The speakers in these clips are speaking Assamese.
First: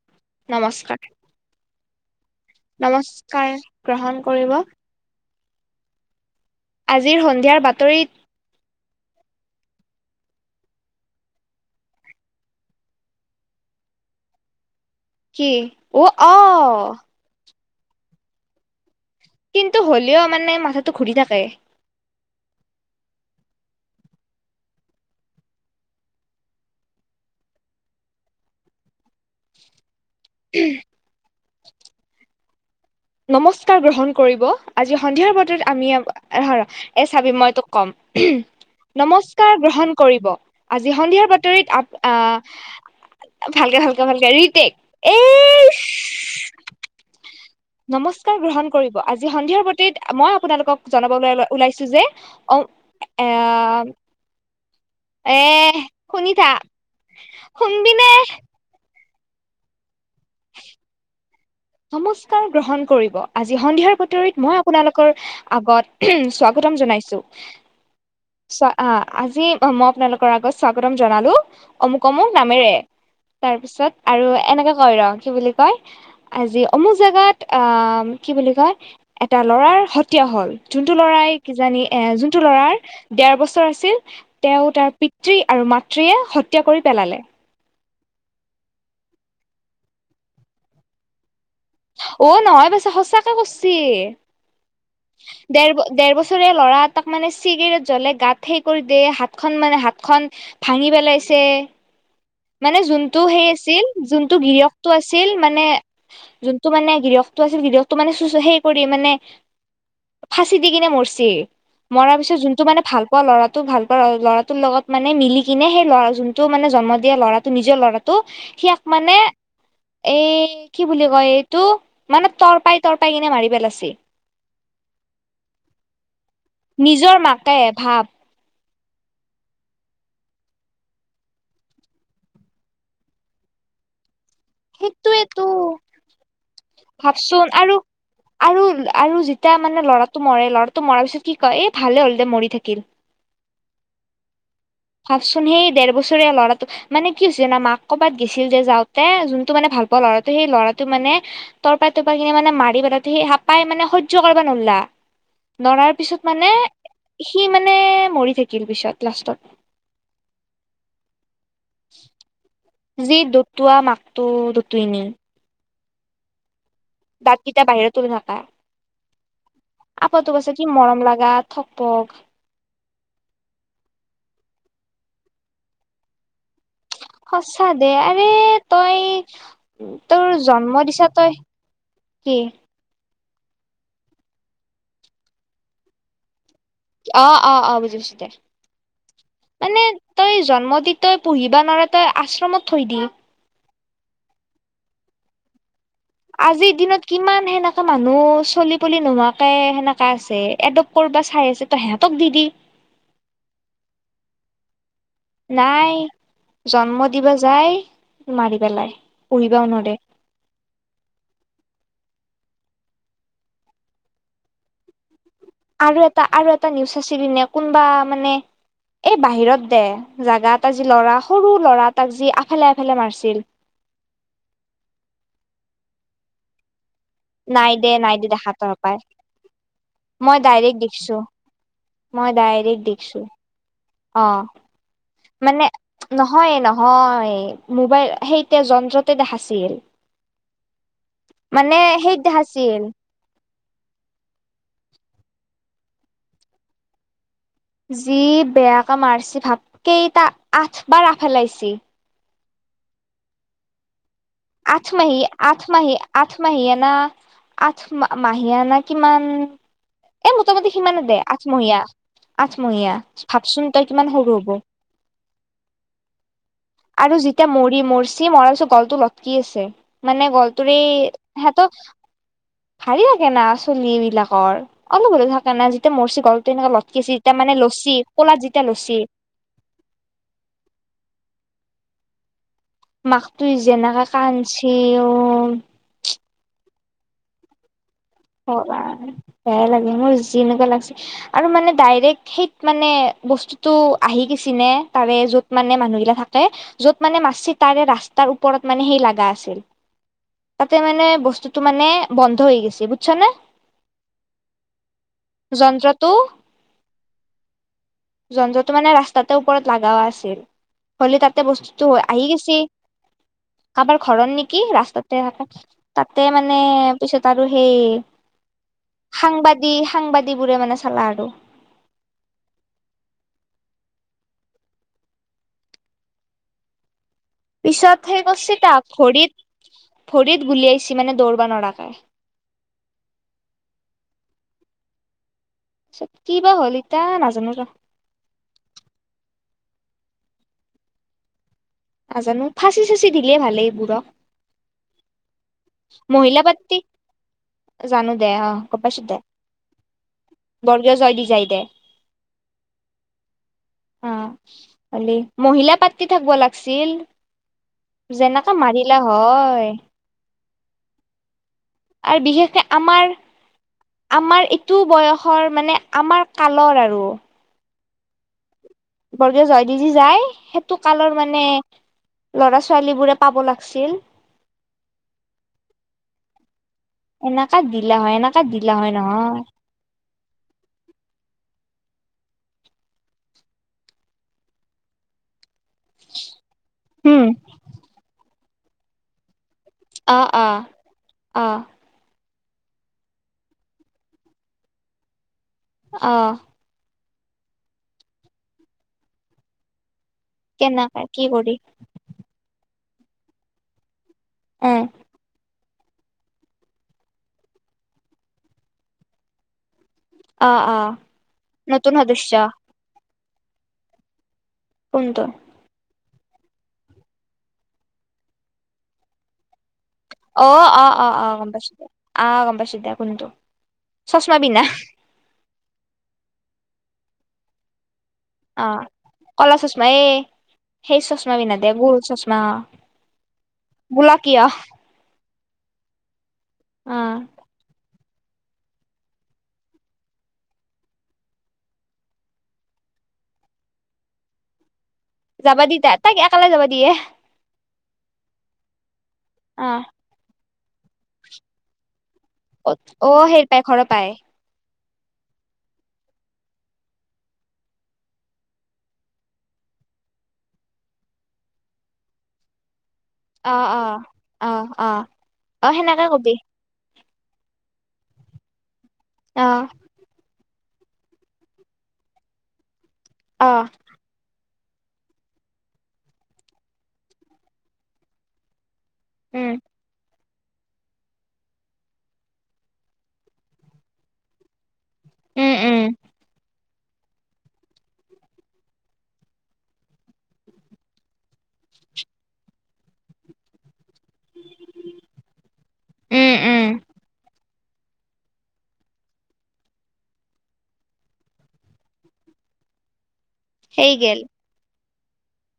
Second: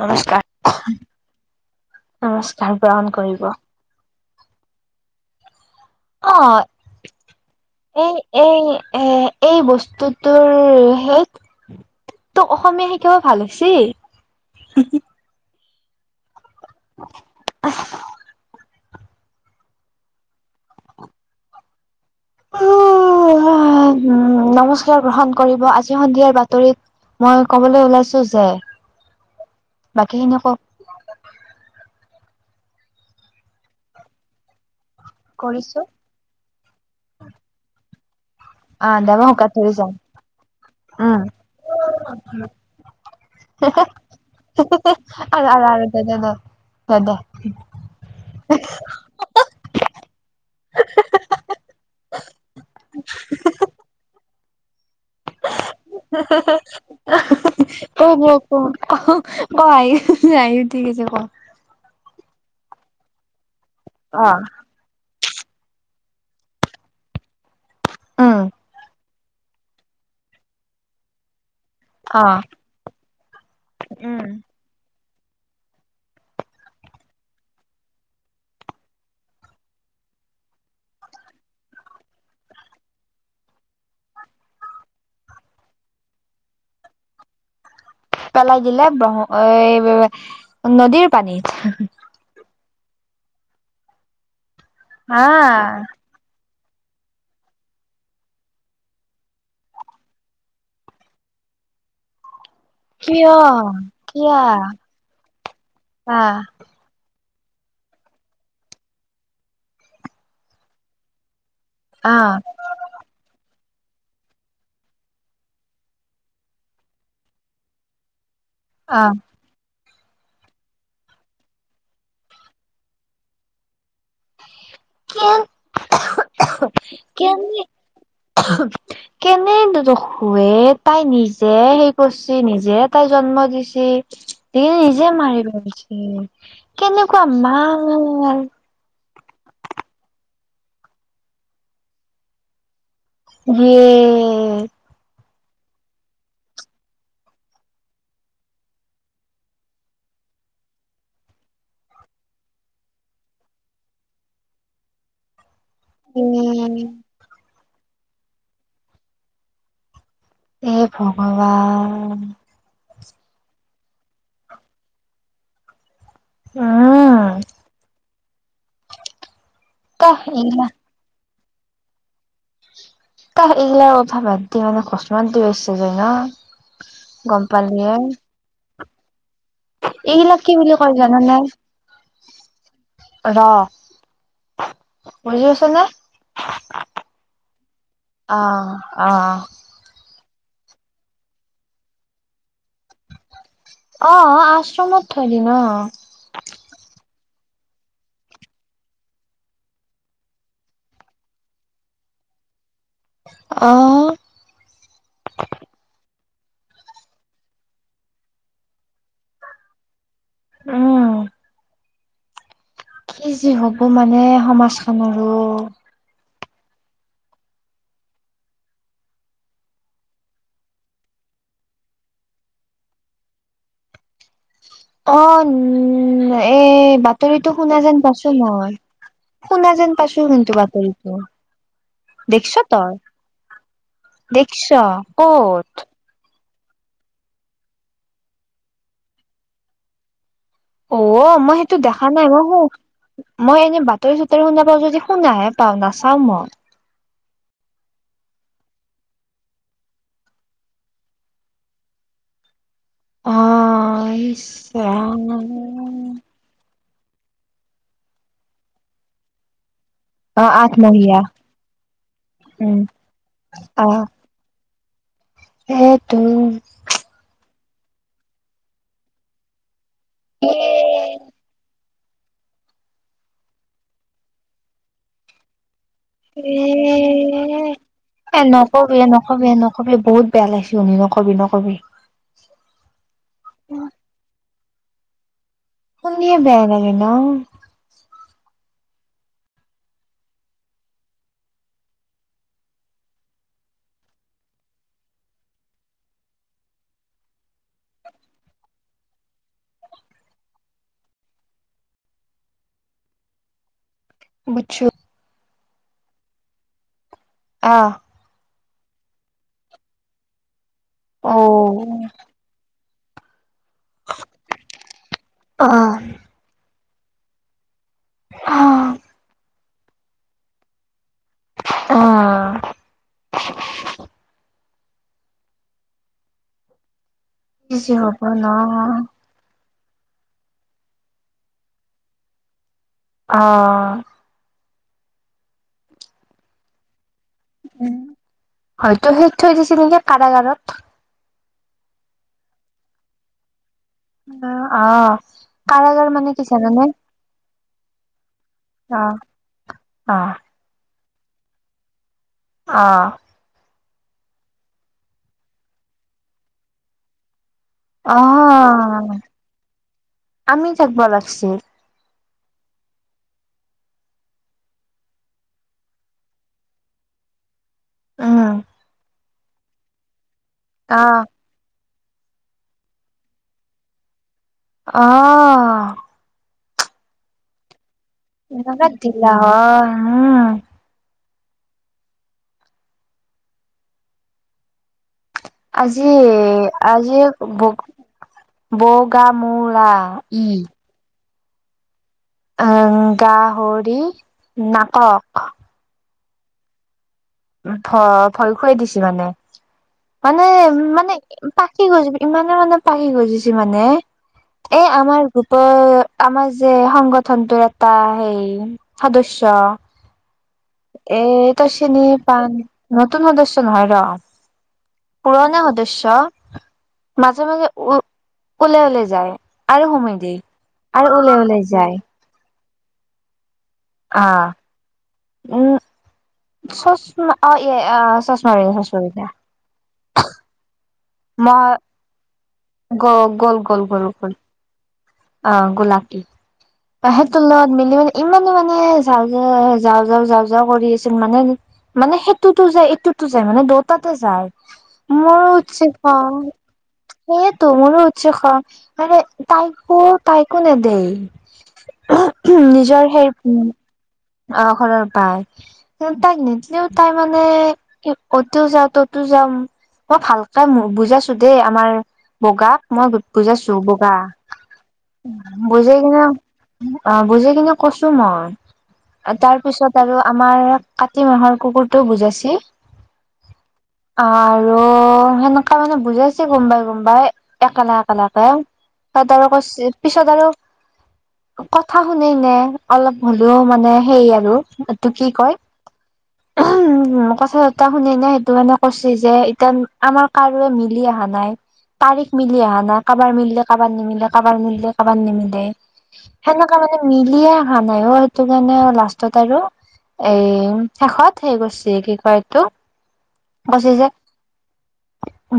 নমস্কাৰ। নমস্কাৰ নমস্কাৰ গ্ৰহণ কৰিব। নমস্কাৰ গ্ৰহণ কৰিব অহ আজিৰ সন্ধিয়াৰ বাতৰিত এই এই এই এই বস্তু তোৰ তোৰ সেই তোক অসমীয়া শিকিব ভাল হৈছি কি অ অহ অহ আ [unintelligible] কিন্তু হ'লেও মানে মাথাটো ঘূৰি থাকে। অহ', মা ', নমস্কাৰ গ্ৰহণ কৰিব আজি সন্ধিয়াৰ বাতৰিত মই কবলৈ ওলাইছো যে। বাকী এনে ক। নমস্কাৰ গ্ৰহণ কৰিব। আজি সন্ধিয়াৰ বতৰত কৰিছো আমিৰ। এ চাবি মই তোক কম। আহ দে মই শুকাত নমস্কাৰ ধৰি যাম গ্ৰহণ কৰিব আজি উম সন্ধিয়াৰ বাতৰিত আ', আহ', ভালকে - ভালকে - ভালকে ৰিটেক এ আৰু আৰু আৰু দে দে দে দে দে নমস্কাৰ গ্ৰহণ কৰিব আজিৰ সন্ধিয়াৰ বাতৰিত মই আপোনালোকক জনাব ওলাইছো যে অহ ', এ এ শুনি থা শুনবিনে? ক আয় যাইও ঠিক আছে ক। নমস্কাৰ গ্ৰহণ কৰিব আজি আজি সন্ধিয়াৰ অ' বাতৰিত মই আপোনালোকৰ আগত স্বাগতম জনাইছো। উম চ অহ ', আজি মই আপোনালোকৰ আগত স্বাগতম জনালো। অমুক -অমুক অ' নামেৰে তাৰ পিছত উম। আৰু এনেকে কয় ৰ। কি বুলি কয়। আজি অমুক জোগাত আহ', কি বুলি কয় এটা লৰাৰ হত্যা হল যোনটো লৰাই কিজানি এ যোনটো লৰাৰ দেৰ বছৰ আছিল তেওঁ তাৰ পিতৃ আৰু মাতৃয়ে হত্যা কৰি পেলালে। পেলাই দিলে ব্ৰহ নদীৰ পানীত। অহ ', নহয় ব সঁচাকে কচ্ছি। দেৰ- দেৰ বছদিয়া। ল'ৰা এ তাক মানে চিগাৰেট জ্বলে গাত সেই কৰি দিয় হাতখন মানে হাতখন ভাঙি পেলাইছে। মানে যোনটো সেই আছিল যোনটো গিৰকটো আছিল মানে। গিৰিয়সটো আছিল গিৰিহকটো মানে চ সেই কৰি মানে ফাচি দি কিনে মৰছেি। মৰা পিছত যোনটো মানে ভাল পোৱা ল'ৰা। ভাল পোৱা ল'ৰাটোৰ লগত মানে মিলি কিনে সেই লৰা যোনটো মানে জন্ম দিয়া ল'ৰাটো নিজৰ ল'ৰাটো সিয়াক মানে এ কি বুলি কয় এই। তো মানে তৰ পাই- তৰ পাই কিনে মাৰি পেলাইচি। কে - নিজৰ [unintelligible] মাকে কি ভাব কেনে ৰখুৱে তাই নিজে হেৰি কৰিছে নিজে তাই জন্ম দিছ দ নিজে মাৰি সেইটোৱেতো পেলচ কেনেকুৱা ভাবচোন মা আৰু আৰু আৰু যেতিয়া মানে ল'ৰাটো মৰে লৰাটো মৰাৰ পিছত কি কয় এই ভালে হ'ল দে মৰি থাকিল যিয়ে ভাবচোন সেই দেেৰ বছৰীয়া ল'ৰাটো মানে কি হৈছে মাক কৰ'বাত গেছিল যে যাওঁতে যোনটো মানে ভাল পোৱা ল'ৰাটো সেই ল'ৰাটো মানে তৰপাই তৰপাই কিনে মানে মাৰি পেলা সেই সাপাই মানে সহ্য় কৰিবা নোলা নৰাৰ পিছত মানে ইয়ে সি মানে ানে মৰি থাকিল পিছত লাষ্টত এইব অা যি দুতুৱা মাকটো দুটই ন উম দাঁতকেইটা বাহিৰ তুলি নাপায় তাহ আকৌ ত কছে এইগিলা কি মৰম লগাগাত থপক ত এইগিলা অ ভ বাদ দি মানে খচ মাত দি বছে য ন গম সঁচা পালি দে এ আৰে তই তোৰ এইগিলাক কি বুলি জন্ম কয় দিছা জানানে তই কি ৰ বুজি আছ নে অ অ অ বুজিছো দে অ', অ', মানে তই জন্ম দি তই পুহিবা নোৱাৰ তই আশ্ৰমত থৈ দিল অ আশ্ৰমত থৈ দি ন আজিৰ দিনত কিমান সেনেকা মানুহ চলি পুলি নোহোৱাকে সেনেকা আছে এডপট কৰিব চাই আছে ত সিহঁতক দি দি আহ নাই জন্ম দিবা যায় মাৰি পেলাই পঢ়িবাও নদ উম কি যি হ'ব মানে সমাজ খনৰ আৰু এটা আৰু এটা এটা নিউজ আছিল ন কোনোবা মানে এই বাহিৰত দে জোগাত আজি ল'ৰা সৰু ল'ৰা তাক যি আফালে আফালে মাৰিছিল অ উম এই বাতৰিটো নাই শুনা দে যেন নাই দে পাইছো দেখা মই তৰপাই শুনা যেন পাইছো মই কিন্তু ডাইৰেক্ট দেখছো বাতৰিটো মই দেখিছ ডাইৰেক্ট তই দেখছো অ দেখছ মানে ক'ত নহয় নহয় মোবাইল সেইতিয়া যন্ত্ৰতে দেখাছিল অ মই সেইটো মানে দেখা সেইত নাই ম শো দেখাছিল মই এনে বাতৰি চাতৰি শুনা পাও যদি শুনাহে পাওঁ নাচাও মই যি বেয়াকে মাৰছি ভাপ কেইটা আঠ বাৰ আফেলাইছি অ এই আঠ মাহি, আঠ মাহি, আঠ মাহিয়া না, আঠ মাহিয়া না কিমান, এ অ', 'মোটামুটি সিমানে দে আঠমহীয়া আঠমহীয়া- উম, আঠমহীয়া ভাবচোন তই কিমান সৰু হব? সেয়েটো। আৰু যেতিয়া মৰি, মৰচি মৰাছো গলটো লটকি আছে। মানে গলটোৰেই এ হে, ভাৰি থাকে না চলি বিলাকৰ অলপ হলেও থাকে না, যেতিয়া মৰচি গলটো এনেকে এ', লটকি আছে যেতিয়া মানে লচি ক'লাত - এ ', যেতিয়া লচি নকবি -নকবি এ ', নকবি বহুত বেয়া লাগিছে শুনি নকবি- নকবি। নকবি। মাকতুই জেনেকা কান্দচি। যিও, শুনিয়ে বেয়া লাগে ন',? কবা আৰ বেয়া লাগে মোৰ যিনেকুৱা লাগছে আৰু মানে ডাইৰেক্ট সেইত মানে বস্তুতটো আহি গেচি নে তাৰে য'ত মানে মানুহগিলা থাকে, য'ত মানে মাৰচি তাৰে ৰাস্তাৰ ওপৰত মানে সেই লাগা আছিল, তাতে মানে বস্তুটো মানে বন্ধ হৈ গেছি, বুজচনে? বুুজচো। যন্ত্ৰটো, অহ, যন্ত্ৰটো মানে ৰাস্তাতে ওপৰত লাগাও আছিল। হ'লি অ তাতে বস্তুটো আহি গেচি। কাবাৰ ঘৰৰ নেকি ৰাস্তাতে থাকে, আহ তাতে মানে ত' পিছত আৰু সেই সাংবাদিক, যদি সাংবাদী বোৰে মানে চালা আৰু, অহ, কি যে পিছত হ'ব সেই ন কৰচি তাক ভৰিত, ভৰিত গুলিয়াইছি মানে দৌৰব ন়ৰাকে। অহ, তাৰপিছত কিবা হ'ল ইতা নাজ, উম, হয়তো সেই, থৈ দিছে নেকি কাৰাগাৰত। নাজানো ফাঁচি -চাচি দিলে ভালেই, অহ, কাৰাগৰ মানে মহিলা কি পাৰ্টি জানানে জানো দে অ গম পাইছো দে আহ - আহ, বৰ্গীয় জয় দি যাই দে, আহ, অ ', হলি মহিলা পাৰ্টি থাকব লাগিছিল। অহ, 'আমি থাকব লাগছিল। সে আমাৰ -আমাৰ এইটো বয়সৰ মানে আমাৰ কালৰ আৰু, উহ, বৰগে জয়দেজি যায় সেইটো অ কালৰ মানে ল'ৰা ছোৱালীবোৰে পাব লাগিছিল আহ এনেুৱাত দি ন দিল হ উম আজি আজি উম বোগা মূলা অ উ অ অ আহ গাহৰি নাটক অঁ ভ ভয় খুৱাই দিছে মানে মানে কেনেকা মানে কি কৰি পখি গৈছ ই মানে মানে পখি গুজিছে মানে এ উম আমাৰ আমাৰ যে সংগঠনটোৰ এটা হেই সদস্য় অ অ এ ত চ নতুন নি প সদস্য অ নতুন সদস্য নহয় ৰ কোনটো পুৰণ সদস্য মাজে মাজে উ ওলে ওলে যায় আৰু সোমাই দিয়ে অ অ অ আৰু অ ওলাই গম ওলাই পাতি যায় অ গম পা শতি দে কোনটোো চচ্মা আহ বিনা উম চ এ আহ অ কলা চুষম হে সেই চশমা বিিন্ধ মই দেিয় গোল চশমা আহ গ গ'ল গ'ল গ'ল গোলা ক গ'ল আহ অ গোলাকী বতল মিলি মে ইমানো মানে যাওঁ যা যাওঁ যাওঁ যাওঁ যাওঁ কৰি আছিল মানে মানে সেইটোতো যায় এইটোতো যায় মানে দেটাাতে যায় মোৰো যাবা দ তা তাক একালে যাবা দিয় হে তোমোৰো উৎচ খ মানে অ তাইকো তাইকো নেদেই অ নিজৰ সেই পাই ঘৰৰ পাই অ ঘৰৰ পাই কি তাইক নিদিলেও তাই মানে অ'টোও যাও ততো যাাম মই ভালকে বুজাইছো দেই আমাৰ বগা মই অ বুজাইছো অ বগা অ অ অ বুজাই সেনেকে কিনে কবি অ বুজাই কিনে কৈছো মই অ তাৰ পিছত আৰু আমাৰ কাতি মাহৰ কুকুৰটোও বুজাইছে অ আৰু আৰু সেনেককাা মানে বুজাইছে গমবাই গমবাই একেলে একেলকে ত তাৰ উম কি ত আৰু কথা শুনে নে অলপ হ মানে সেই আৰু তোক কি উম কয় উম উম কথা এটা শুন ন সেইটো মানে কৈছে যে এতিয়া আমাৰ কাৰোে মিলি অহা নাই তাৰিখ মিলি অহা নাই কাৰোবাৰ মিলে কাৰোবাৰ নিমিলে কাৰোবাৰ মিলে কাৰোবাৰ নিমিলে উম উম সেনেককাে মানে মিলিয়ে হা নাই টো কাৰণে লাষ্টত আৰু এ শেষত হে গৈছে কি কয় এইটো সেই গেল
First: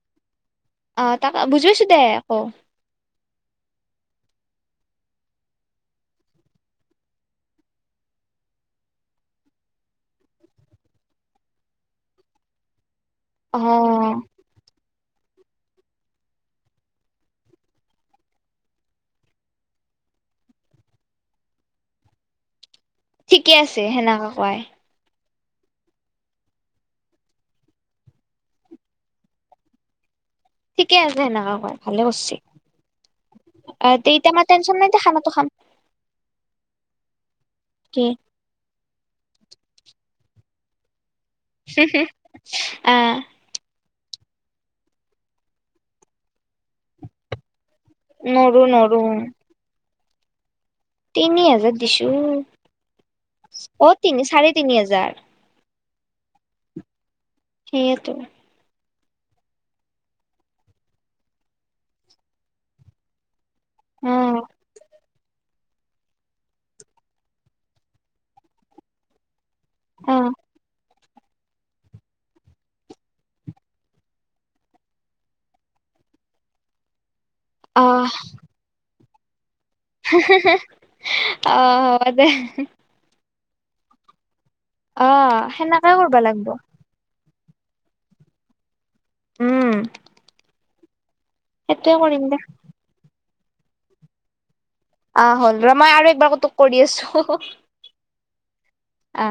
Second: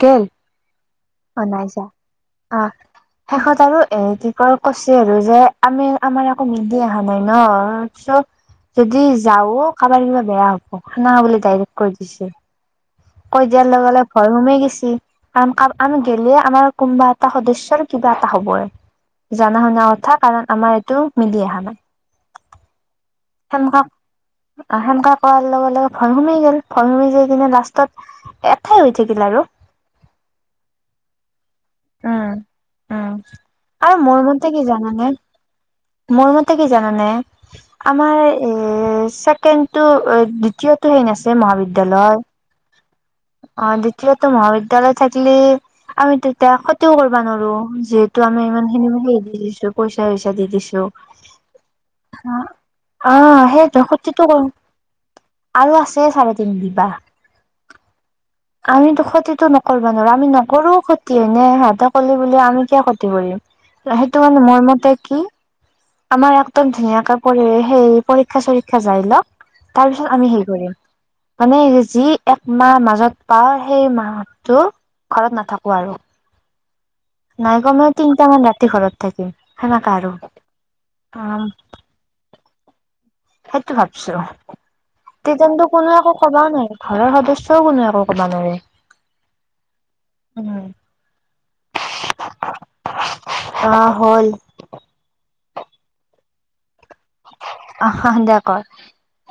গল অ তাক বুজাইছো দে আকৌ শেষত আৰু এ কি ক কৈছে আৰু যে আমি আমাৰ আৌ মিলি অহা নাই ন চ যদি যাও কাৰোবাৰ কিবা বেয়া হব খানা বুলি ডাইৰেক্ কৈ দিছে কই অ যিয়াৰ লগে ভয় হমে গৈছিলি আ আমি গলে আমাৰ কোনোবা এটা সদস্য় আৰু কিবা এটা হবই জাননা শুনা কথা কাৰণ আমাৰ এইটো মিলি অহা নাই ঠিকে আছে, সেনেকা কোৱাই। কোৱালগে, লগে ভয় সোমাই গেল, ভয় সোমাই যায় কিনে লাষ্টত, একেই হৈ থাকিল আৰু। ঠিকে আছে, সেনেকে কোৱাই। ভালে উম কৰচি, উম আৰু তে মোৰ এতিয়া মতে আমাৰ টেনচন নাই, দে খানাটো খাম। তে কি জানে নে? কি আমাৰ এ ছেকেণ্ডটো, দ্বিতীয়টো হেই নাছিল। মহাবিদ্যালয়, আহ অ দীয়টো মহাবিদ্যালয় থাকিলে, আমিটো এতিয়া ক্ষতিও কৰবা নোৱাৰো। যিহেতু আমি, নৰো ইমান খিনি নৰো মেহটি দিছো। পইচা, চইচা দি, দিছি। তিনি হাজাৰ দিছো হা, আ, অ তিনি ক্ষতিটো গল, চাৰে তিনি হাজাৰ আৰু আছে। চাৰে তিন দিবা। সেইেতো। আমিতো ক্ষতিতটো কৰিব নোৱাৰো, আমি নকৰোও ক্ষতি। এনে, সিহঁতে কৰলি বুলি, আমি কিয় ক্ষতি কৰিম। অ সেইটো কাৰানে, মোৰ মতে কি আমাৰ একদম ধুনীয়াকে, পৰি সেই পৰীক্ষা, চৰীক্ষা যাই লক। তাৰপিছত, অ আমি হেই কৰিম। মানে যি, এক মাহ মাজত পাওঁ, সেই মাহতটো ঘৰত নাথাকো। নোৱাৰো। নাই, অ কমে তিনিটা, মান ৰাতি ঘৰত। তাকে অ, হব দে। সেইটো ভাবছো। অ তেতিয়ানটো, সেনেকে কোনো একো কৰবা লাগব কবাও নোৱাৰে, ঘৰৰ সদস্য। তাতেও কোনেও, একো কব নৰে। উম। সেইটোৱে কৰিম দে। অ, হ'ল। অ, হ'ল ৰ, মই আৰু একবাৰ তোক কৰি, আছো। অ, দে কৰ। আ